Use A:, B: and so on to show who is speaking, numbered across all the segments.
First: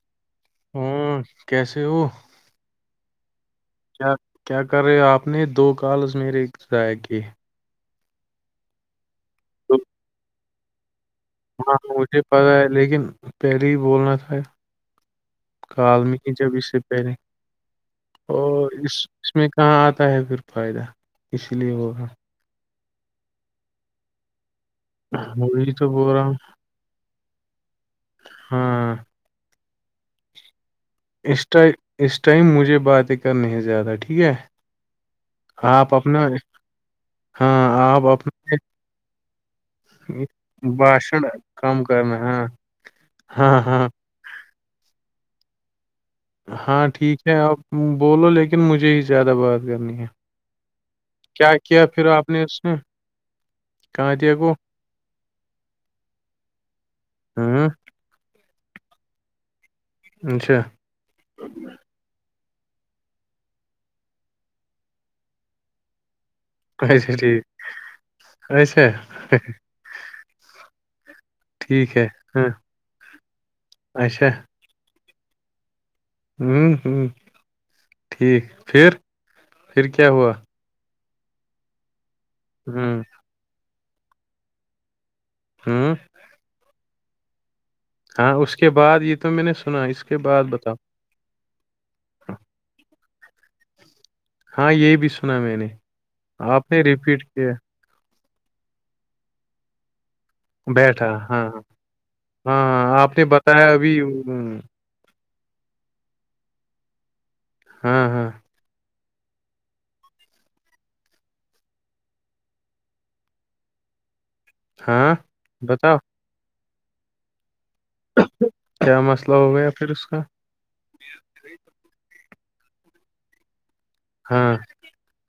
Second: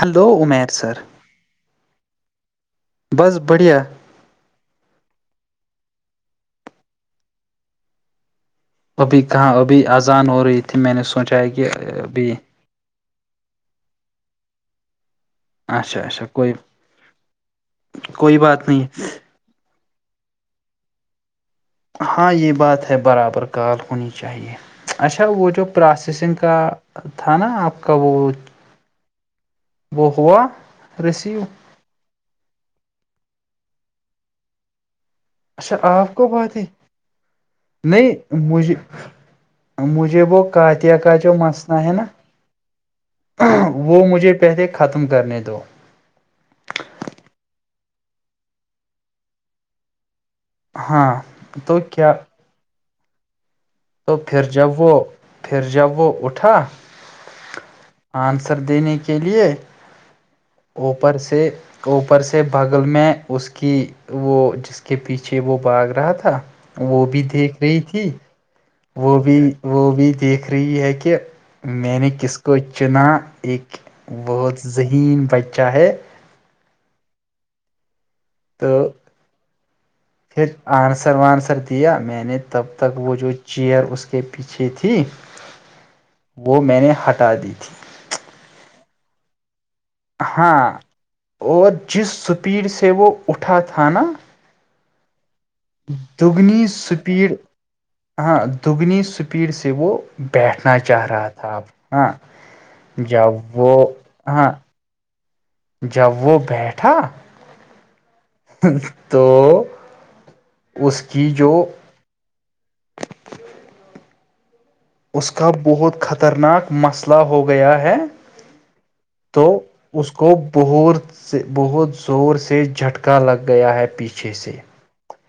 A: Hello Amir
B: ہوں کیسے ہو
A: بس بڑھیا
B: کیا کیا کر رہے آپ نے دو کالز میرے ضائع کیے
A: ابھی کہاں
B: تو
A: ابھی آذان ہو رہی تھی میں نے سوچا ہے کہ
B: ہاں مجھے
A: ابھی
B: پتا ہے لیکن پہلے ہی بولنا تھا
A: اچھا اچھا
B: کالمی
A: کوئی
B: جب اس سے پہلے
A: کوئی بات
B: اور
A: نہیں
B: اس اس میں کہاں آتا ہے پھر فائدہ اس لیے وہ
A: ہاں یہ بات ہے برابر کال ہونی چاہیے اچھا
B: ہوں،
A: وہ جو
B: وہی تو بول رہا ہوں
A: پروسیسنگ کا تھا نا آپ کا وہ
B: ہاں
A: وہ ہوا ریسیو
B: اس ٹائم اس ٹائم مجھے باتیں کرنی ہے زیادہ ٹھیک ہے
A: اچھا آپ کو بات ہے
B: ہاں آپ
A: نہیں
B: اپنا
A: مجھے مجھے وہ کاتیا کا
B: بھاشن
A: جو مسنا
B: کم
A: ہے نا
B: کرنا ہاں ہاں ہاں
A: وہ مجھے پہلے ختم کرنے دو
B: ہاں ٹھیک ہے آپ بولو لیکن مجھے ہی زیادہ بات کرنی ہے
A: ہاں
B: کیا کیا پھر آپ نے اس میں
A: تو پھر جب وہ پھر جب وہ اٹھا
B: ہاں
A: آنسر دینے کے لیے
B: اچھا
A: اوپر سے اوپر سے بغل میں اس کی وہ جس کے پیچھے وہ باغ رہا تھا وہ
B: اچھا
A: بھی
B: ٹھیک
A: دیکھ رہی تھی
B: اچھا
A: وہ بھی وہ بھی دیکھ رہی ہے کہ
B: ٹھیک
A: میں
B: ہے
A: نے کس
B: ہاں
A: کو چنا ایک
B: اچھا
A: بہت ذہین بچہ ہے
B: ہوں ہ ٹھیک
A: تو
B: پھر پھر کیا ہوا
A: پھر آنسر وانسر دیا میں نے تب تک
B: ہوں
A: وہ جو چیئر اس کے پیچھے تھی
B: ہوں
A: وہ میں نے ہٹا دی تھی
B: ہاں اس کے بعد یہ تو میں نے سنا اس کے بعد
A: ہاں
B: بتاؤ
A: اور جس سپیڈ سے وہ اٹھا تھا نا
B: ہاں یہ بھی سنا میں نے
A: دگنی
B: آپ نے ریپیٹ
A: سپیڈ
B: کیا
A: ہاں دگنی سپیڈ سے وہ بیٹھنا چاہ
B: بیٹھا
A: رہا
B: ہاں
A: تھا اب ہاں
B: ہاں آپ نے
A: جب
B: بتایا
A: وہ
B: ابھی
A: ہاں
B: ہوں،
A: جب وہ بیٹھا
B: ہوں ہوں
A: تو اس کی جو
B: ہاں
A: اس کا
B: بتاؤ
A: بہت خطرناک مسئلہ ہو گیا ہے
B: کیا مسئلہ
A: تو
B: ہو گیا پھر
A: اس
B: کا
A: کو بہت سے بہت زور سے جھٹکا لگ گیا ہے پیچھے اچھے
B: ہاں
A: سے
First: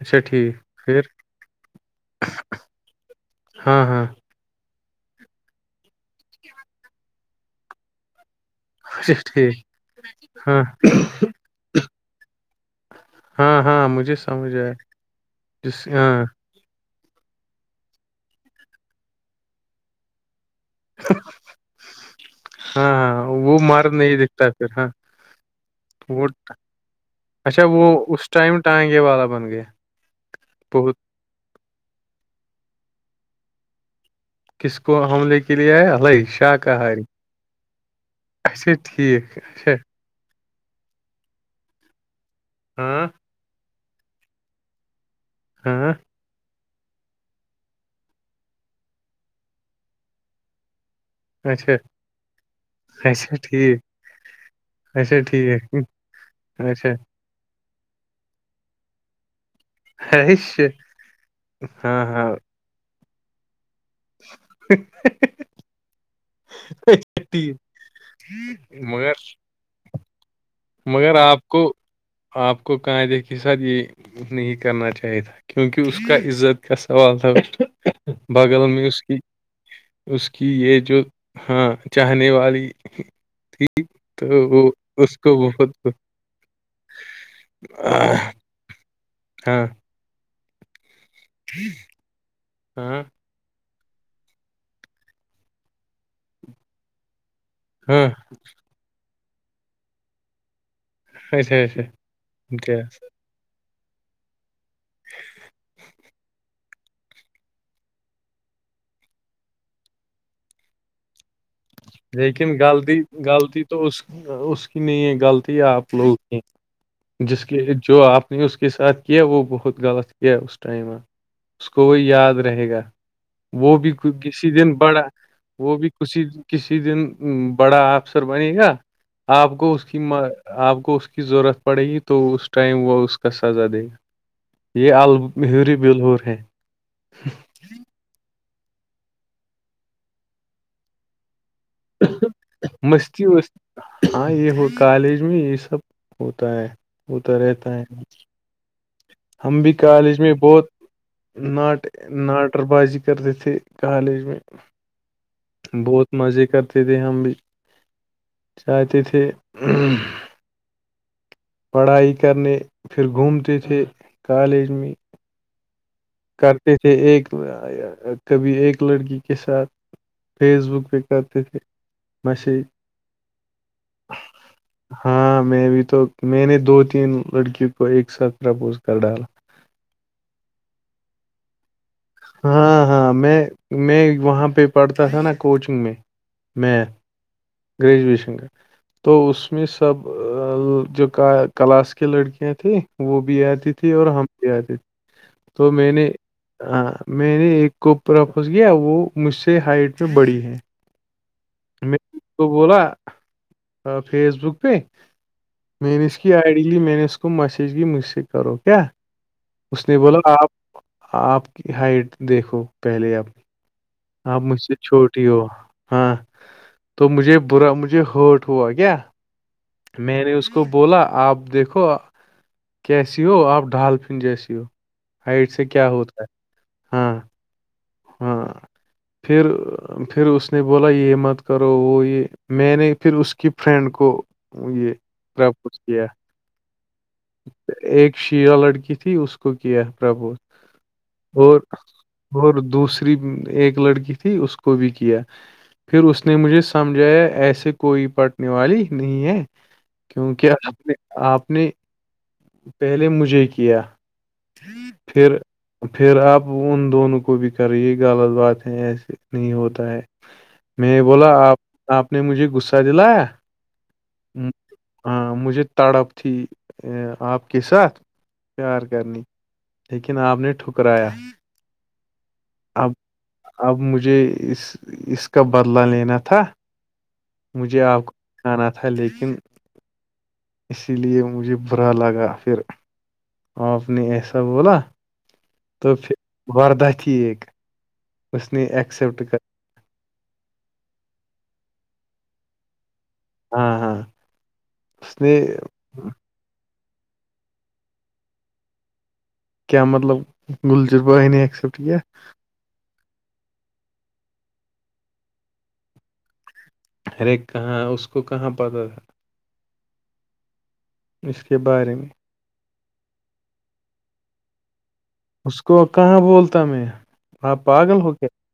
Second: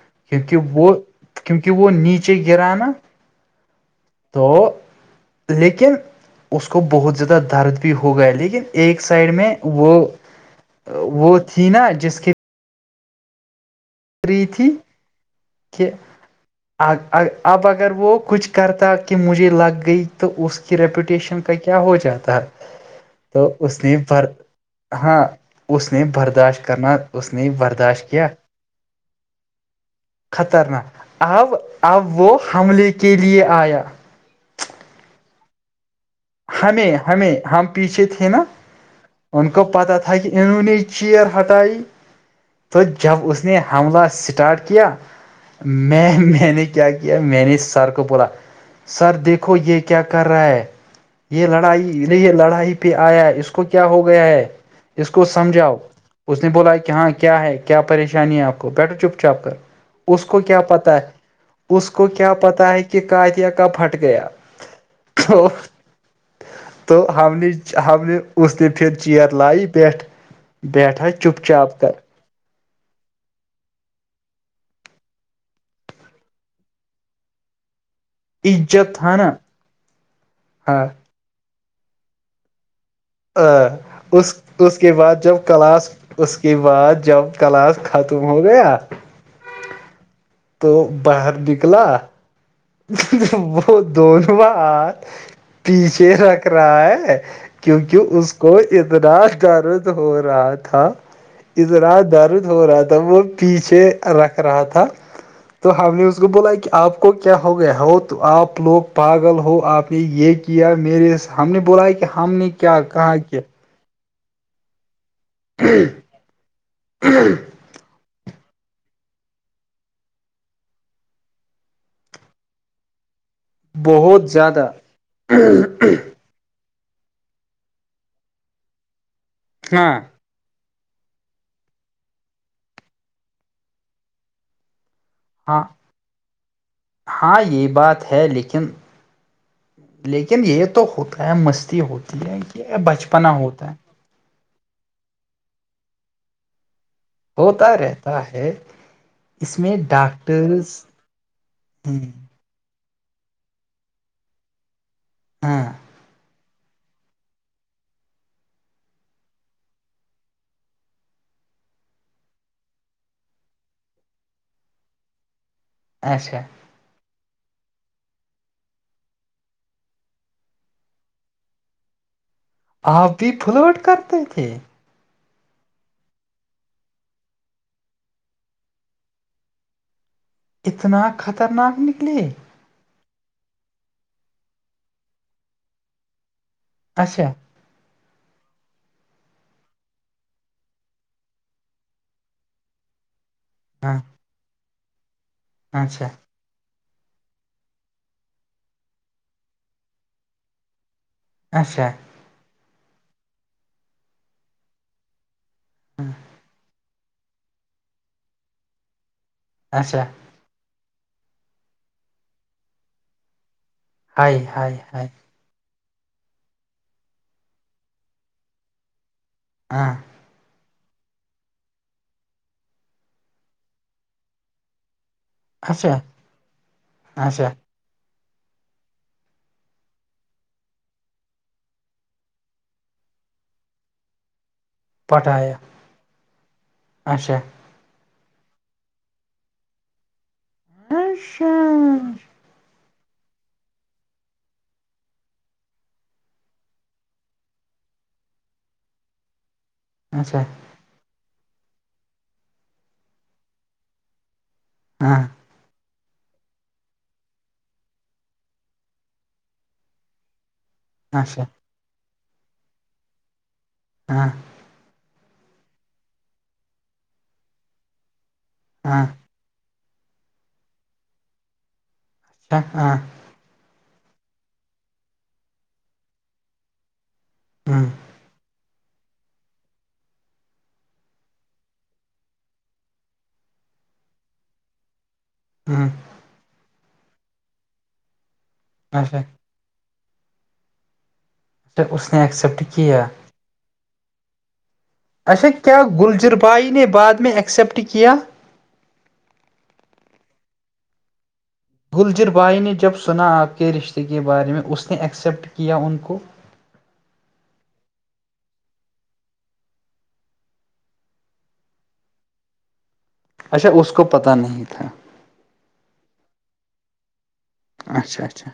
B: اچھا ٹھیک
A: کیونکہ وہ
B: پھر
A: کیونکہ وہ نیچے گرا نا
B: ہاں ہاں
A: تو لیکن اس کو بہت زیادہ درد بھی ہو گیا لیکن ایک
B: اچھا
A: سائڈ میں
B: ٹھیک
A: وہ
B: ہاں
A: وہ تھی نا جس کے
B: ہاں ہاں مجھے
A: رہی
B: سمجھ آ
A: تھی
B: جس
A: کہ
B: ہاں
A: اب اگر وہ کچھ کرتا کہ مجھے لگ گئی تو اس کی ریپوٹیشن کا کیا ہو جاتا
B: ہاں ہاں
A: تو
B: وہ
A: اس
B: مرد
A: نے ب
B: نہیں دکھتا پھر
A: ہاں اس نے
B: وہ
A: برداشت کرنا اس نے
B: اچھا وہ
A: برداشت کیا
B: اس ٹائم ٹانگے والا بن گیا
A: خطرناک
B: بہت
A: اب اب وہ حملے کے لیے آیا
B: کس کو حملے کے لیے ہے الش
A: ہمیں ہمیں ہم پیچھے تھے نا
B: اچھا ٹھیک
A: ان کو
B: اچھا
A: پتا تھا تک کہ انون چیر ہٹائیے تو
B: ہاں
A: جب اس نے حملہ اسٹارٹ کیا
B: ہاں
A: میں میں نے کیا کیا کیا میں نے سر کو بولا سر دیکھو یہ کیا کر رہا ہے یہ
B: اچھا
A: لڑائی یہ لڑائی پہ آیا
B: اچھا
A: اس کو
B: ٹھیک
A: کیا ہو گیا ہے اس
B: اچھا
A: کو
B: ٹھیک
A: سمجھاؤ اس نے بولا
B: اچھا
A: کہ ہاں کیا ہے کیا پریشانی ہے آپ کو بیٹھو چپ چاپ کر اس
B: ارے
A: کو کیا
B: شٹ
A: پتا ہے اس
B: ہاں
A: کو
B: ہاں
A: کیا پتا ہے کہ کہ کاتیا کب پھٹ گیا تو تو
B: اچھا
A: ہم نے
B: ٹھیک
A: ہم نے اس نے پھر
B: مگر
A: چیر لائی پی
B: مگر آپ کو آپ کو کائدے کے ساتھ یہ نہیں کرنا چاہیے تھا کیونکہ اس کا عزت کا سوال تھا بغل میں
A: عزت
B: اس
A: تھا
B: کی
A: نا
B: اس کی یہ
A: ہاں
B: جو ہاں چاہنے والی تو
A: اس
B: وہ
A: اس کے بعد
B: کو
A: جب
B: بہت
A: کلاس اس کے بعد جب کلاس ختم
B: آہ،
A: ہو گیا
B: ہاں
A: تو باہر نکلا
B: ہاں
A: وہ دونوں ہات پیچھے رکھ رہا ہے
B: ہاں
A: کیونکہ اس کو اتنا درد ہو رہا تھا
B: اچھا اچھا
A: اتنا درد ہو رہا تھا
B: امتیاز
A: وہ پیچھے رکھ رہا تھا تو ہم نے اس کو بولا کہ آپ کو کیا ہو گیا ہو تو آپ لوگ پاگل ہو آپ نے یہ کیا میرے ہم نے بولا کہ ہم نے
B: لیکن
A: کیا
B: غلطی
A: کہا کہ
B: غلطی تو اس کی نہیں ہے غلطی اپ لوگوں کی ہے جس جو آپ نے اس کے ساتھ کیا وہ بہت غلط کیا اس ٹائم آپ نے اس کو وہ یاد رہے گا وہ بھی
A: بہت
B: کسی
A: زیادہ
B: دن بڑا وہ بھی کسی کسی دن بڑا آفسر بنے گا آپ کو اس
A: ہاں
B: کی آپ کو اس کی ضرورت پڑے گی تو اس ٹائم وہ اس کا سزا دے گا
A: ہاں
B: یہ [inaudible]
A: ہاں یہ بات ہے لیکن لیکن یہ تو ہوتا ہے مستی ہوتی ہے کہ یہ
B: مستی
A: بچپنا
B: وستی
A: ہوتا ہے
B: ہاں یہ ہو کالج میں یہ سب ہوتا ہے ہوتا رہتا ہے ہم
A: اس
B: بھی
A: میں
B: کالج میں بہت
A: ڈاکٹرس
B: ناٹ
A: ہ
B: ناٹ ناٹک بازی کرتے تھے کالج میں
A: ہاں
B: بہت مزے کرتے تھے ہم بھی جاتے تھے پڑھائی کرنے پھر گھومتے تھے کالج میں
A: اچھا
B: تھے کرتے ایک کبھی ایک لڑکی کے ساتھ فیس بک پہ کرتے تھے میسیج
A: آپ بھی فلاٹ کرتے تھے
B: ہاں میں بھی تو میں نے دو تین لڑکیوں کو ایک ساتھ پرپوز کر ڈالا
A: اتنا خطرناک نکلے
B: ہاں ہاں میں میں وہاں پہ پڑھتا تھا نا کوچنگ میں میات
A: اچھا
B: گریجویشن تو اس میں سب جو کلاس کی لڑکیاں تھی وہ بھی آتی تھی
A: ہاں
B: اور ہم بھی آتے تھے تو میں
A: اچھا
B: نے میں نے ایک کوپ اپوز کیا وہ مجھ سے ہائٹ میں بڑی ہے
A: اچھا
B: تو بولا فیس بک پہ مینس کی آئی ڈیی میانس کو میسیج گی مجھ سے کرو کیا اس نے
A: اچھا
B: بولا آپ آپ کی ہائٹ دیکھو پہلے اپپنی
A: ہائی
B: آپ مجھ سے
A: ہائی ہائی
B: چھوٹی ہی ہو ہاں تو مجھے برا مجھے ہرٹ ہوا کیا
A: ہاں
B: میں نے اس کو بولا آپ دیکھو کیسی ہو آپ ڈالفن جیسی ہو ہائٹ سے کیا
A: اچھا
B: ہوتا ہے ہاں
A: اچھا
B: ہاں پھر پھر اس نے بولا یہ مت کرو وہ یہ میں نے پھر اس کی فرینڈ کو یہ
A: پٹایا
B: پرپوز کیا
A: اچھا
B: ایک شیع لڑکی تھی اس کو کیا پربو
A: اچھا
B: اور اور دوسرے ری ایک لڑکی تھی اس کو بھی کیا پھر اس نے مجھے سمجھایا ایسے کوئی پٹنے والی نہیں ہے
A: اچھا
B: کیونکہ آ نے آپ نے پہلے مجھے کیا
A: ہاں
B: پھر پھر آپ ان دونوں کو بھی کریں یہ غلط بات ہے ایسے نہیں ہوتا ہے میں بولا
A: اچھا
B: آ آپ نے مجھے غصہ دلایا
A: ہاں
B: م- ہاں مجھے تڑپ تھی ا آپ کے ساتھ پیار
A: ہاں
B: کرنی لیکن آپ نے ٹھکرایا اب
A: ہاں
B: اب مجھے اس اس کا بدلہ لینا تھا مجھے
A: ہ
B: آپ کو آاننا تھا لیکن اسی لیے مجھے ب رہ لگا پھر آپ نے ایسا بولا
A: ہوں
B: تو پھر وردہ تھییک اس نے
A: اچھا
B: اییکسیپٹ کر
A: اس نے ایکسیپٹ کیا
B: ہاں ہاں اس نے
A: اچھا کیا گلجر بائی نے بعد میں ایکسیپٹ کیا
B: کیا مطلب گلجربہ آا ایسیپٹ
A: گلجر بھائی نے جب سنا آپ کے رشتے کے بارے میں اس نے ایکسیپٹ کیا ان کو
B: ارے کہاں اس کو کہاں پتاہ تھا اس کے بارے میں
A: اچھا اس کو پتہ نہیں تھا
B: اس کو کہاں بولتا میں آپ پاگل ہو
A: اچھا
B: کیا
A: اچھا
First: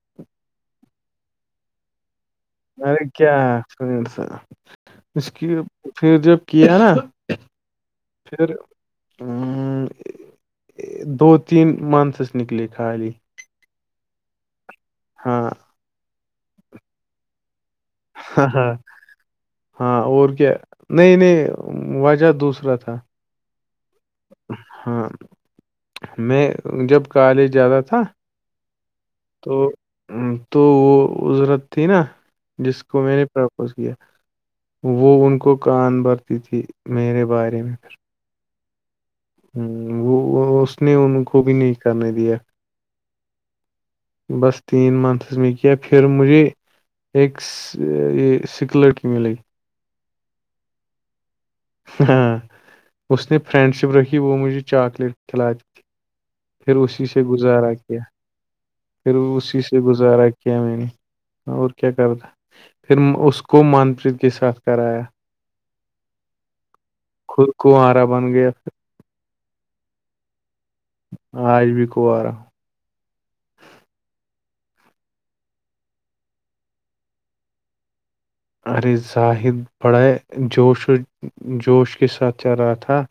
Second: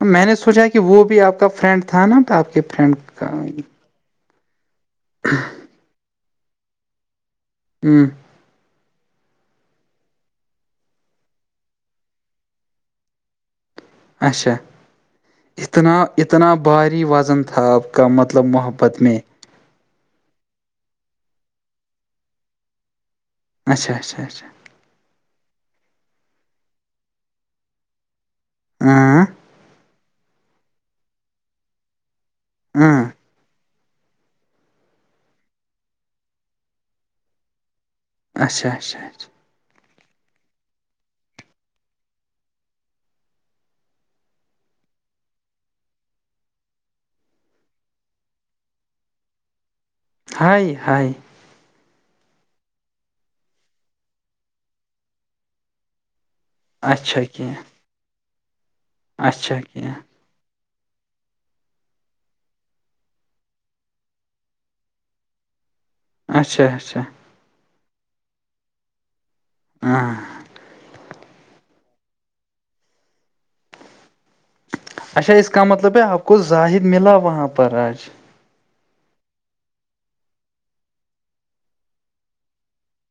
A: ا میں نے سوچا کہ وہ بھی آپ کا فرینڈ تھا نا تو آپ کے فرینڈ کا
B: س اس کی پھر جو کیا نا
A: ہوں
B: پھر دو تین منتھس نکلے خالی
A: اچھا
B: ہاں
A: اتنا اتنا بھاری وزن تھا آپ کا مطلب
B: ہاں ہاں
A: محبت میں
B: ہاں اور کیا نئی نئی وجہ دوسرا تھا
A: اچھا اچھا اچھا
B: ہاں میں جب کالج جاتا تھا
A: ہاں [inaudible]
B: تو تو وہ ازرت تھی نا جس کو
A: ہاں
B: میں نے پرپوز کیا وہ ان کو کان بھرتی تھی میرے بارے میں پھر
A: اچھا اچھا اچھا
B: وہ وہ اس نے ان کو بھی نہیں کرنے دیا بس تین منتھس میں کیا پھر مجھے ایکس یہ سکلر کی ملگ [inaudible]
A: ہائے ہائے
B: ہاں اس نے فرینڈ شپ رکھی وہ مجھے چاکلیٹ کھلا دی پھر اسی سے گزارا کیا پھر
A: اچھا
B: اسی سے
A: کیا
B: گزارا کیا میں نے اور کیا کرتا پھر اس کو من پریت کے ساتھ کرایا
A: اچھا اچھا
B: خود کوآرا بن گیا پھر
A: ہاں [inaudible]
B: آج بھی کنوارہ ہوں
A: اچھا اس کا مطلب ہے آپ کو زاہد ملا وہاں پر آج
B: ارے زاہد بڑا جوش و جوش کے ساتھ چل رہا تھا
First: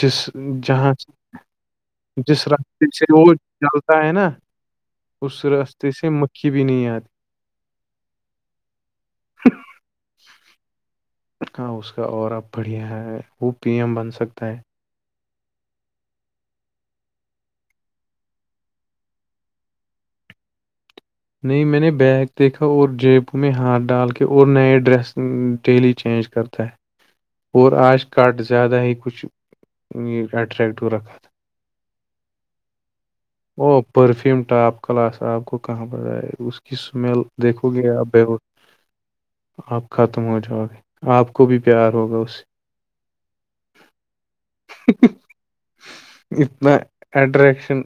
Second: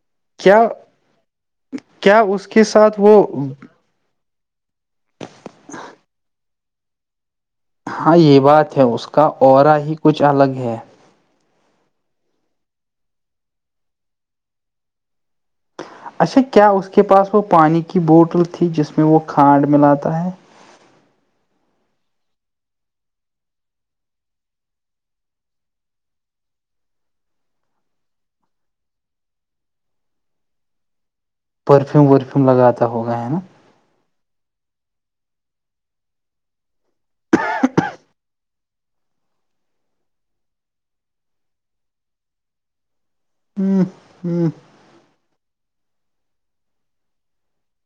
B: جس
A: کیا
B: جہاں سے
A: کیا
B: جس
A: اس کے
B: رستے
A: ساتھ
B: سے وہ جل [inaudible] ر ہے نا اس راستے سے مکھی بھی نہیں آتی
A: ہاں یہ بات ہے اس کا اورہ ہی کچھ الگ ہے
B: ہاں اس کا اورہ بڑھیا ہے وہ پی ایم بن سکتا ہے
A: اچھا کیا اس کے پاس وہ پانی کی بوٹل تھی جس میں وہ کھانڈ ملاتا ہے
B: نہیں میں نے بیگ دیکھا اور جیب میں ہاتھ ڈال کے اور نئے ڈریس ڈیلی چینج کر تو [inaudible] اور آج کٹ زیادہ ہی کچھ اٹرییکٹو رکھا تھا
A: پرفیوم ورفیوم لگاتا ہوگا ہے نا
B: وہ پرفیوم ٹاپ کلاس آپ کو کہاں پر آ ہے اس کی اسمیل دیکھو گے آپ بھی آپ ختم ہو جاؤ گے آپ کو بھی پیار ہوگا اس سے
A: ہوں ہوں [inaudible]
B: اتنا اٹریکشن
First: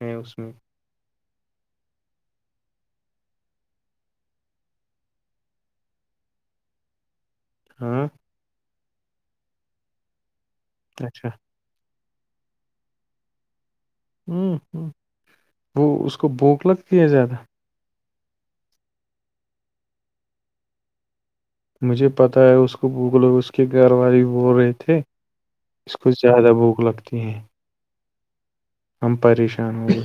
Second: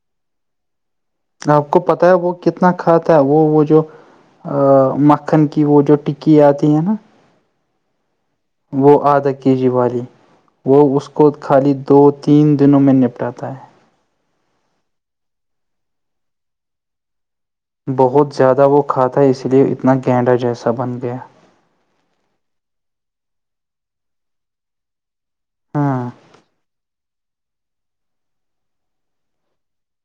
B: ہیں اس میں
A: آپ کو پتا ہے وہ کتنا کھاتا ہے وہ وہ جو مکھن کی وہ جو ٹکی آتی ہے نا
B: ہاں [inaudible]
A: وہ آدھا کے جی والی وہ اس
B: اچھا
A: کو خالی دو تین دنوں میں نپٹاتا ہے
B: ہوں ہوں وہ اس کو بھوک لگتی ہیں زیادہ
A: بہت زیادہ وہ کھاتا ہے اس لیے اتنا گینڈا جیسا بن گیا
B: مجھے پتہ ہے اس کو بوگلو اس کے گھر والے بول رہے تھے اس کو
A: ہاں
B: زیادہ بھوک لگتی ہے ہم پریشان ہونگے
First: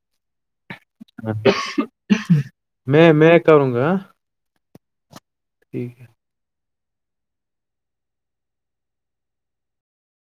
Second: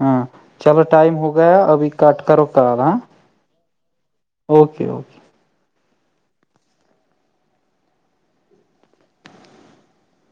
A: ہاں چلو ٹائم ہو گیا ابھی کٹ کرو کال ہاں
B: میں میں کروں گا ہاں؟
A: اوکے اوکے
B: ٹھیک ہے